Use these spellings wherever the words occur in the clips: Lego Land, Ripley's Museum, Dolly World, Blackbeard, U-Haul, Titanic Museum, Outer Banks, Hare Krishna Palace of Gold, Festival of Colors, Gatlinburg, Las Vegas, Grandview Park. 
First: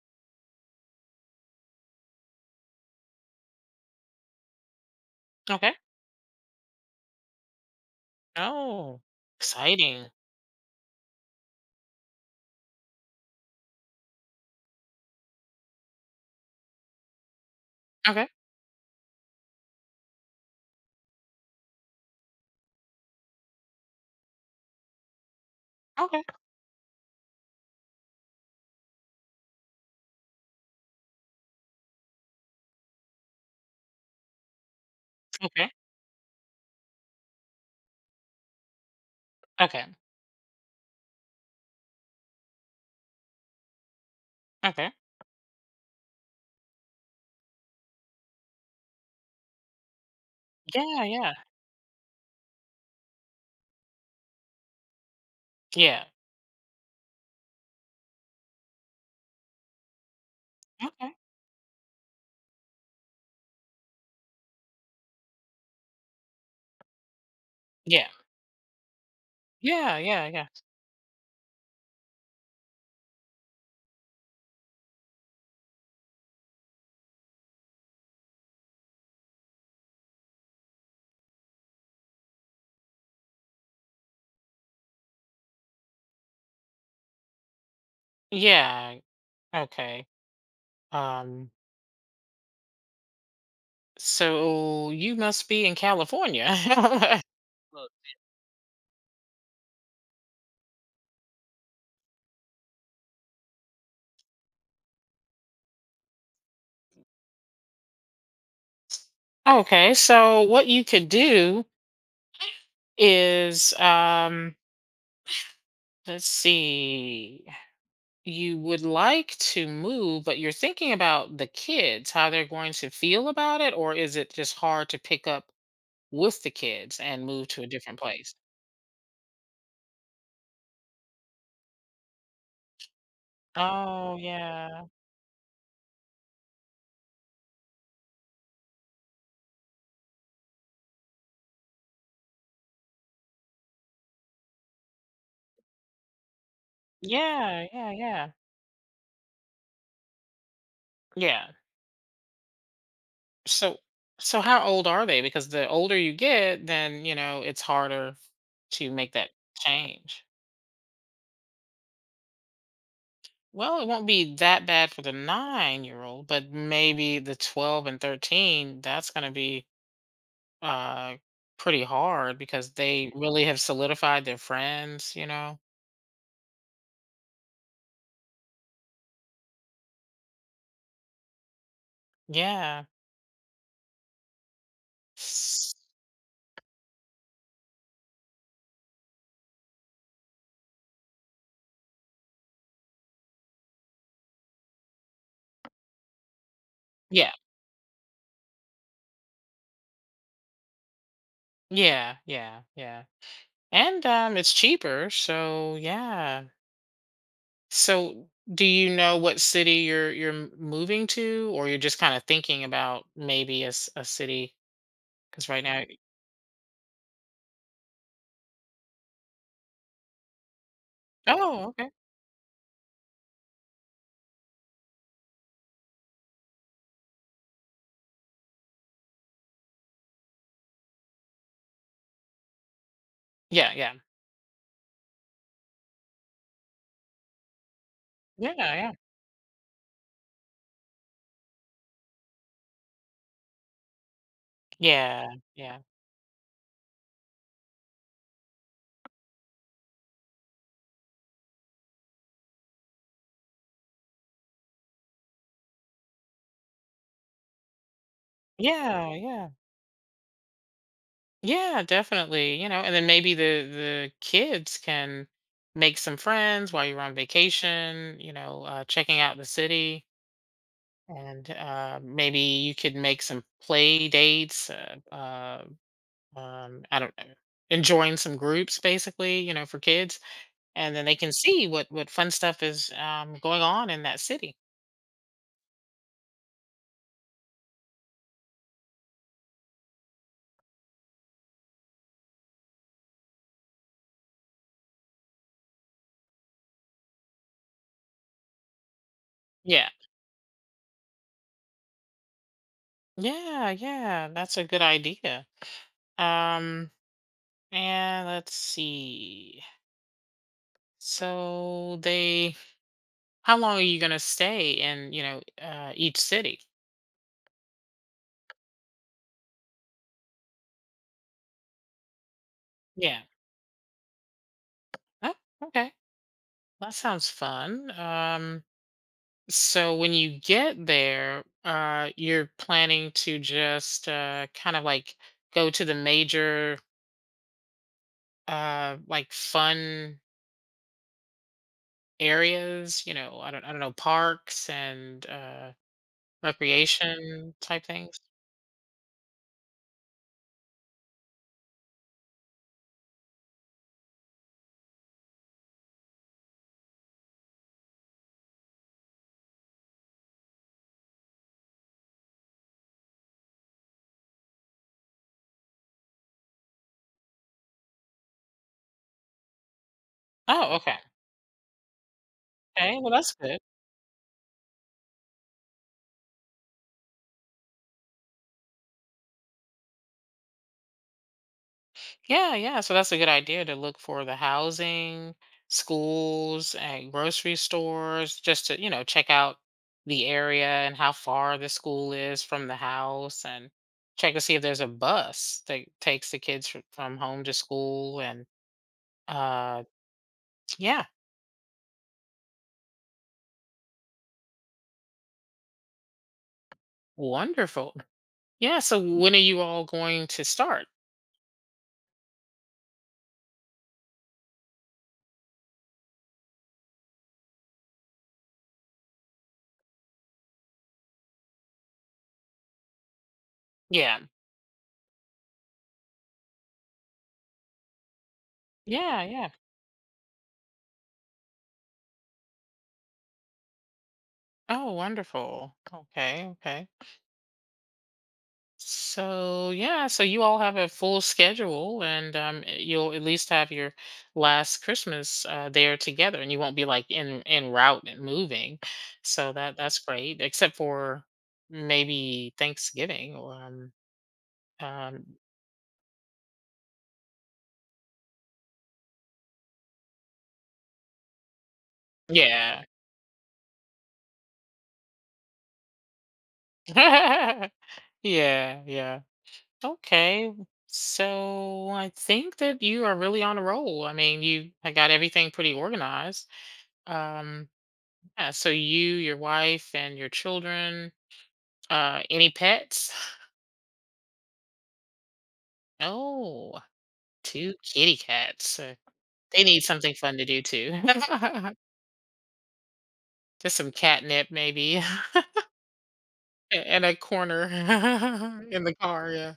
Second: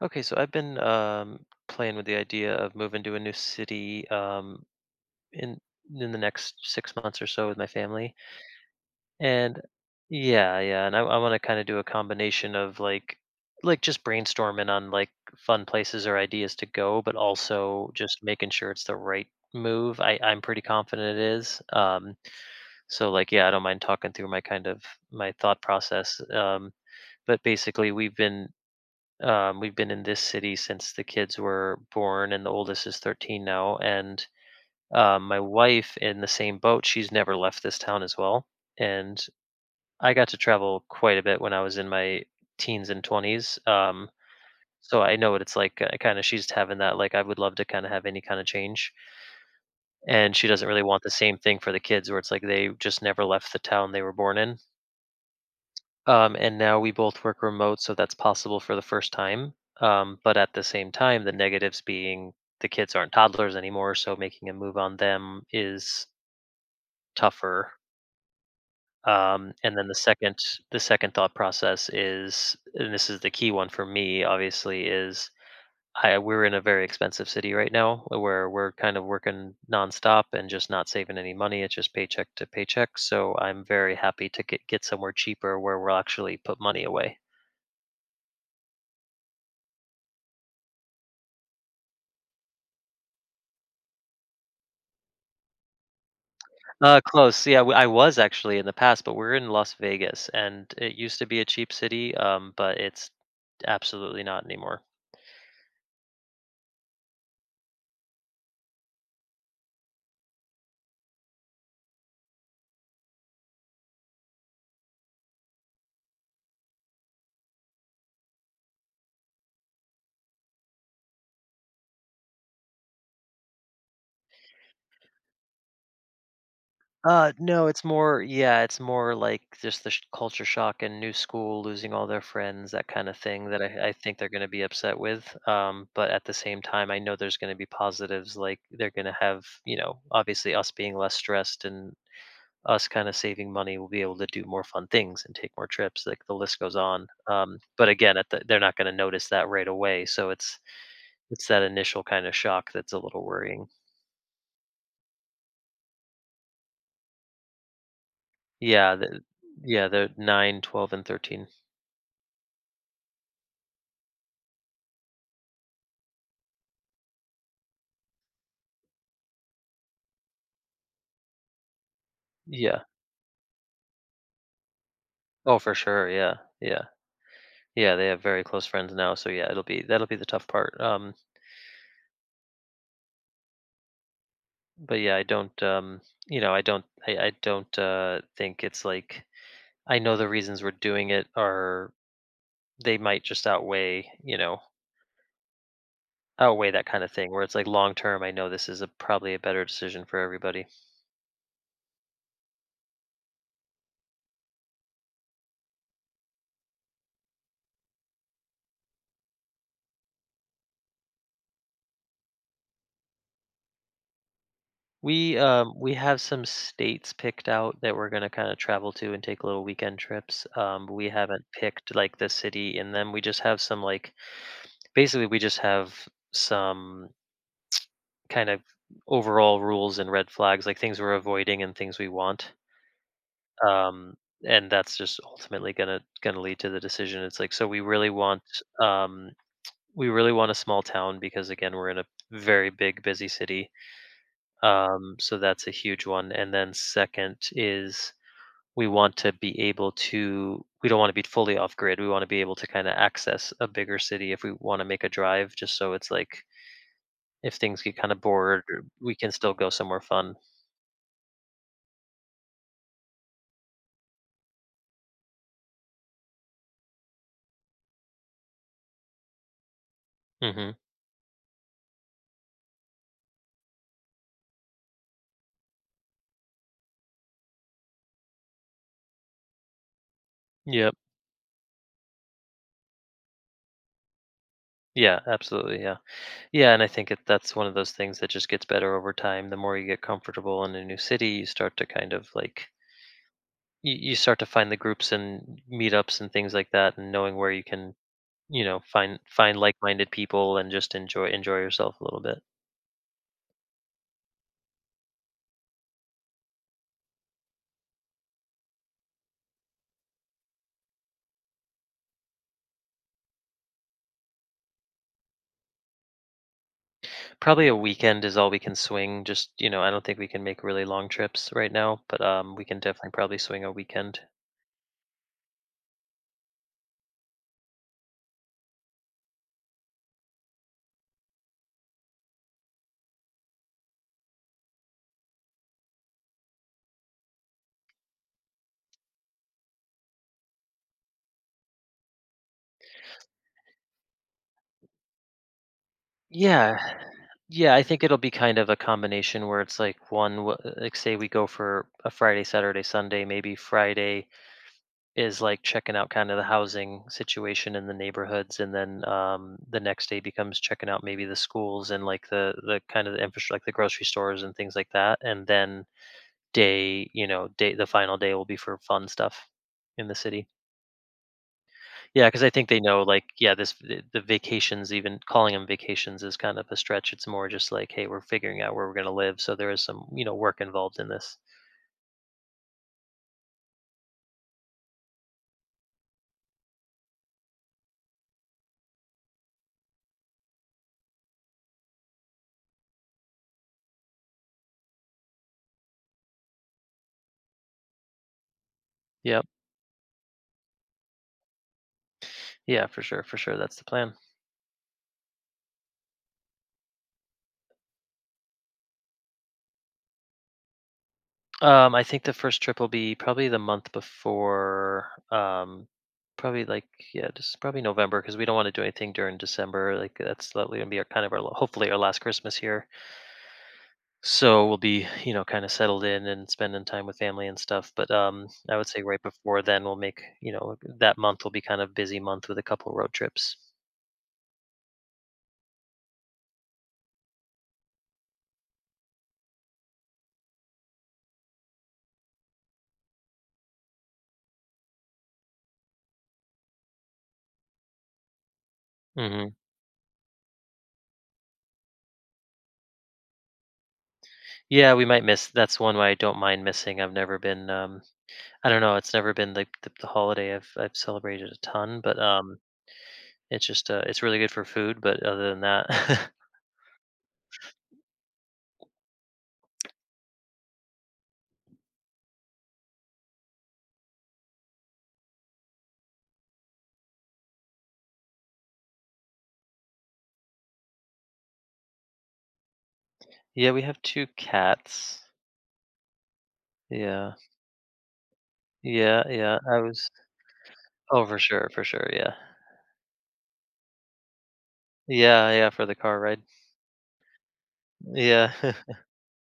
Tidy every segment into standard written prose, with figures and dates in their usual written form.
Okay, so I've been playing with the idea of moving to a new city, in Okay. in the next 6 months or so with my family. Oh, and exciting. yeah, yeah, and I, I want to kind of do a combination of like just brainstorming on like fun places or ideas to go, but also just Okay. making sure it's the right move. I'm pretty confident it is. So yeah, I don't mind talking through my kind of my thought process. Okay. But basically, we've been in this city since the kids were born, and the oldest is 13 now. And my Okay. wife, in the same boat, she's never left this town as well. And Okay. I got to travel quite a bit when I was in my teens and 20s. Um, Okay. so I know what it's like. She's having that, like, I would love to kind of have any kind of change, and she doesn't really want Yeah. the Yeah. same thing for the kids, where it's like they just never left the town they were born in. Yeah. And now we both work remote, so that's possible for the first time. But at the same Okay. time, the negatives being the kids aren't toddlers anymore, so making a move on them is tougher. Yeah. Um, and then the Yeah. Yeah. second, Yeah. the second thought process is, and this is the key one for me, obviously, is I we're in a very expensive city right now, where we're kind of working nonstop and just not saving any money. It's just paycheck to paycheck. So I'm very happy to get somewhere cheaper where we'll actually put money away. Yeah. Okay. Um. So you must be in California. Close. Yeah, w I was actually in the past, but we're in Las Vegas, and it used to be a cheap city, but it's absolutely not anymore. Okay. So what you could do is, let's see. You would like to move, but you're thinking about the kids, how they're going to feel about it, or is it just hard to pick up with the kids and Uh, moved to no, a it's different more place. yeah, it's more like just the sh culture shock and new school, losing all their friends, that kinda thing that I Oh, think they're gonna be yeah. upset with, but at the same time, I know there's gonna be positives, like, they're gonna have, you know, obviously us being less stressed and us kind of saving money. We will be able to do more fun things and take more trips. Like, the list goes on. Yeah, But yeah, again, yeah. They're not going to notice that right away, so it's Yeah. that initial kind of shock that's a little worrying. So how old are they? Because the older you get, then, it's harder to yeah make the, that yeah they're change. 9, 12, and 13. Well, it won't be that bad for the 9-year-old, but maybe the 12 and 13, that's gonna be, uh, pretty hard because Yeah, they really have solidified their friends, you oh know? for sure, yeah, yeah. Yeah, they have very close friends now, so yeah, it'll be that'll be the tough part. um Yeah. but yeah, i don't S um you know. I don't think it's like, I know the reasons we're doing it, are they might just outweigh, you know, outweigh that kind of thing, Yeah. where it's like long term, I know this is a probably a better decision for everybody. Yeah, yeah, yeah, yeah. And it's cheaper, so yeah. So do you know what city you're moving to, or you're just kind of thinking about maybe a city? we Because right um now. we have some states picked out that we're going to kind of travel to and take little weekend trips. We haven't Oh, okay. picked like the city in them. We just have some like, basically we just have some kind of overall rules and red flags, like things we're avoiding and things we want. Yeah, yeah, um and that's just ultimately going to lead to the decision. It's like, so we really want, yeah, yeah, yeah, um we really want a small town because again we're in a very big busy city. So that's a yeah, huge one. And then second is we want to be able to, we don't want to be fully off grid, we want to be able to kind of access a bigger city if we want to make a drive, just so it's like if things get kind of bored, we yeah, can yeah, still go somewhere fun. yeah, definitely. You know, and then maybe the kids can make some friends while you're on vacation. You know, checking out the city Hmm. and maybe you could make some play dates, I don't know, enjoying some groups basically, for kids, Yep. and then they can see what fun stuff is going on in that city. Yeah, absolutely, yeah. Yeah, and I think that's one of those things that just gets better over time. The more you get comfortable in a new city, you start to kind of like, you start to find the groups and meetups and things like that, and knowing where you can, you know, find Yeah, like-minded people and just enjoy yourself a little bit. yeah, yeah. That's a good idea. Um, and let's see. So they, how long are you gonna stay in each city? Probably a weekend is all we can swing. Just, you know, I don't think we can make really long trips right now, but we can definitely Yeah. probably swing a weekend. Oh, okay. That sounds fun. So when you get there, you're planning to just kind of like go to the major like fun areas, I don't know, parks and Yeah. recreation Yeah, I type think it'll things. be kind of a combination where it's like like, say we go for a Friday, Saturday, Sunday. Maybe Friday is like checking out kind of the housing situation in the neighborhoods, and then, the next day becomes checking out maybe the schools and like the kind of the infrastructure, like the grocery stores and things like that. And then day you know day, the final day will be for fun stuff in the city. Oh, okay, Yeah, because I think they okay, know, well like, that's yeah, good. this, the vacations, even calling them vacations is kind of a stretch. It's more just like, hey, we're figuring out where we're going to live, so there is some, you know, work involved in this. Yeah, yeah. So that's a good idea to look for the housing, schools, and grocery stores, just to, check out the area and how far the school is from the house and check to see if there's a bus that takes the kids from home to school. And Yep. uh yeah, Yeah, for sure, for sure, that's the plan. wonderful. Yeah, so when are you all going to start? I think the first trip will be probably the month before, probably like yeah, just probably November, because we don't want to do anything during December. Like, that's likely gonna be our kind of our hopefully our last Christmas here. Yeah. So we'll be, you know, kind of settled in and spending time with family and stuff. But I would say right Yeah, yeah. before then, we'll make, you know, that month will be kind of busy month with a couple road trips. Oh, wonderful. Okay, okay. So yeah, so you all have a full schedule, and you'll at least have your last Christmas there together, and you won't be like in route and moving. So Hmm. that's great, except for maybe Thanksgiving, or, Yeah, we might um, miss. That's one way I don't mind missing. I've never been. I don't know. It's never been like the holiday I've celebrated a ton, but yeah, it's just, it's really good for food, but other than that. yeah, yeah. Okay, so I think that you are really on a roll. I mean, you I got everything pretty organized. Um, yeah, so you, your wife, and your children. Any pets? Yeah, we have 2 cats. Oh, Yeah. 2 kitty cats. Uh, Yeah, yeah, they I need was something fun to do too. Oh, for sure, yeah. Just some catnip maybe a Yeah, yeah, for the car ride. and a corner Yeah. in the car, yeah.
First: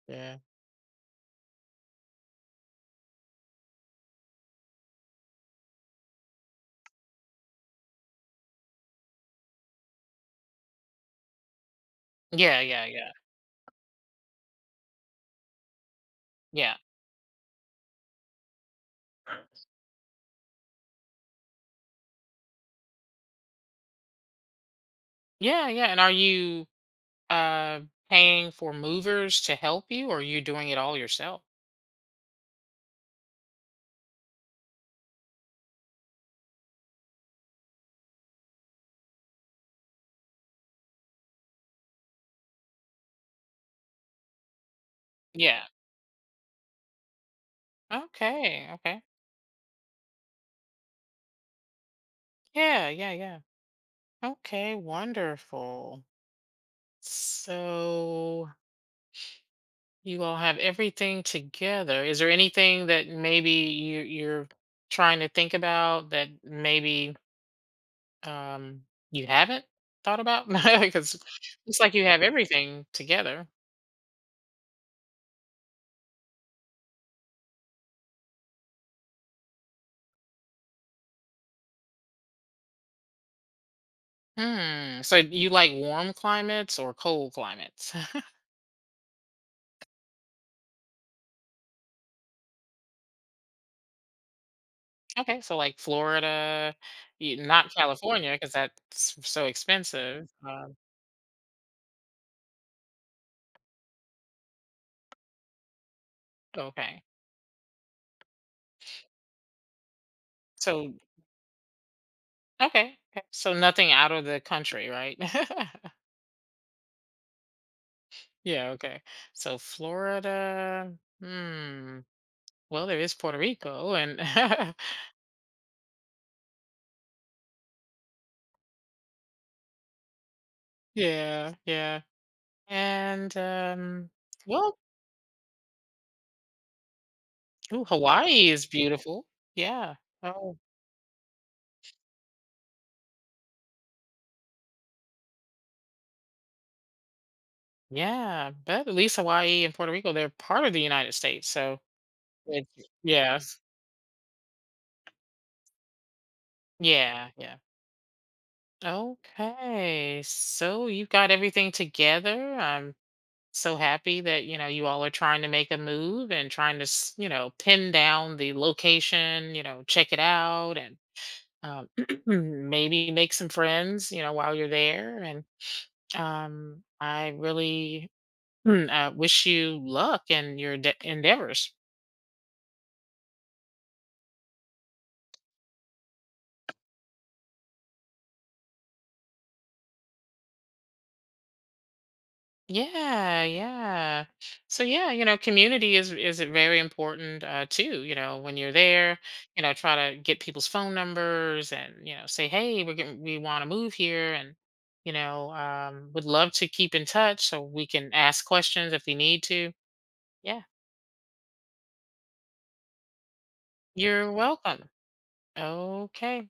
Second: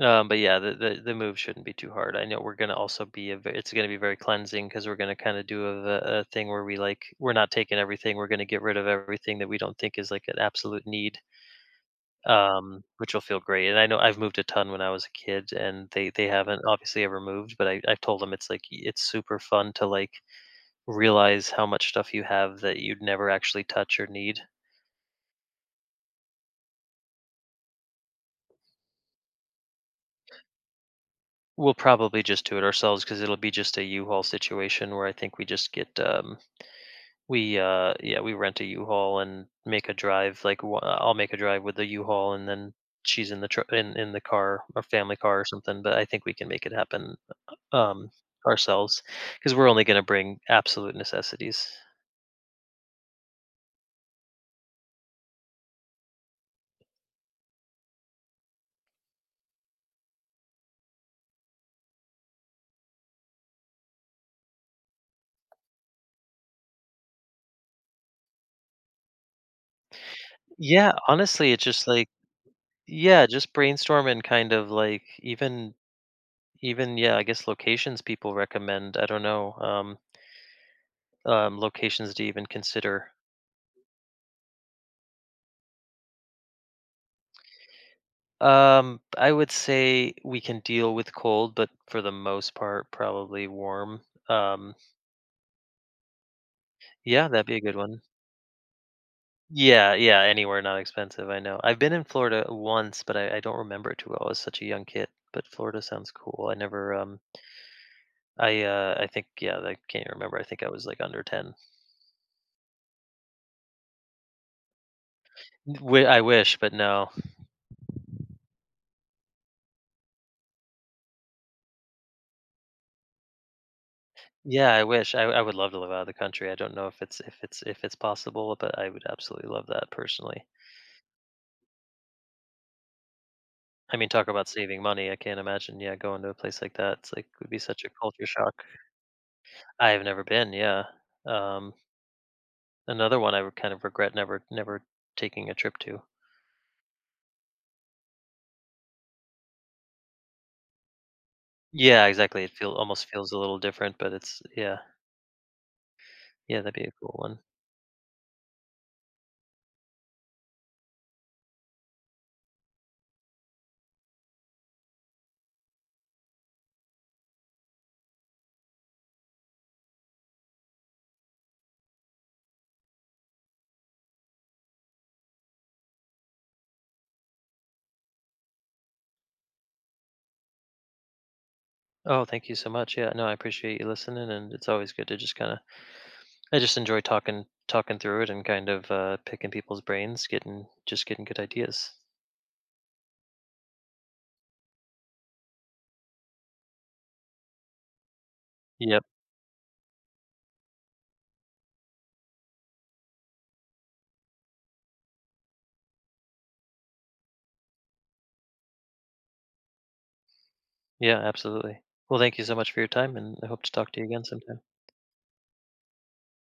Um, Yeah. but yeah, the move shouldn't be too hard. I know we're gonna also be a ve it's gonna be very cleansing, because we're gonna kinda do a thing where we, like, we're not taking everything, we're gonna get rid of everything that we don't think is, like, an absolute need. Yeah, yeah, yeah. Which will feel great. And I know I've moved a ton when I was a kid, and they haven't Yeah. obviously ever moved. But I have told them, it's like, it's super fun to like realize how much stuff you have that you'd never actually touch or need. Yeah, yeah, and are you, uh, paying for movers to help you, or are you doing it all yourself? We'll probably just do it ourselves, because it'll be just a U-Haul situation where I think we just get, we yeah, we rent a U-Haul and make a drive. Like, I'll make a drive with the U-Haul, and then she's in in the car, or family car or Yeah. something. But I think we can make it happen, um, Okay, okay. ourselves, because 'cause we're only gonna bring absolute necessities. Yeah, yeah, yeah. Okay, wonderful. So you all have everything together. Is there anything that maybe you're trying to think about that maybe um you haven't thought about? Yeah, Because honestly, it's it's just like you like, have everything yeah, together. just brainstorm and kind of like, even yeah, I guess locations people recommend. I don't know, locations to even consider. Hmm. So you like warm climates or cold climates? I would say we can deal with cold, but for the most part, probably warm. Um, Okay, so like Florida, yeah, that'd be a not good one. California because that's so Yeah, yeah, expensive. anywhere Um not expensive, I know. I've been in Florida once, but I don't remember it too well. I was such a young kid. But Florida sounds cool. I never okay. I I think, yeah, I can't even remember. I think I was So like under 10. okay. Okay. So nothing out of the country, right? I wish, but no. Yeah, okay. So Florida, hmm. Well, there is Puerto Rico and Yeah, I wish. I would love to live out of the country. I don't know if it's possible, but I would absolutely love that personally. yeah, yeah. And I mean, talk about well, saving money. I can't imagine, yeah, going to a place like that. It's like would be such ooh, a culture Hawaii shock. is beautiful. I Yeah. have never been, Oh, yeah. Um Another one I would kind of regret never taking a trip to. yeah. But at least Hawaii and Puerto Rico, they're part of the United States. So Yeah, exactly. It it's, feel Almost feels a yeah. little different, but it's, yeah. Yeah, that'd be a cool Yeah, one. yeah. Okay. So you've got everything together. I'm so happy that you all are trying to make a move and trying to pin down the location, check it out, and um, maybe make some friends while you're there, and I really wish you luck in your endeavors. Oh, thank you so much. Yeah, no, I appreciate you listening, and it's always good to just kind of, I just enjoy talking through it and kind of picking people's brains, getting just getting good ideas. Yeah, yeah. So yeah, community is very important too, when you're Yep. there, try to get people's phone numbers and, say, "Hey, we want to move here and, would love to keep in touch so we can ask questions if we need to." Yeah. Yeah, absolutely. Well, thank you so much for your time, and I hope to talk to you again You're sometime. welcome. Okay.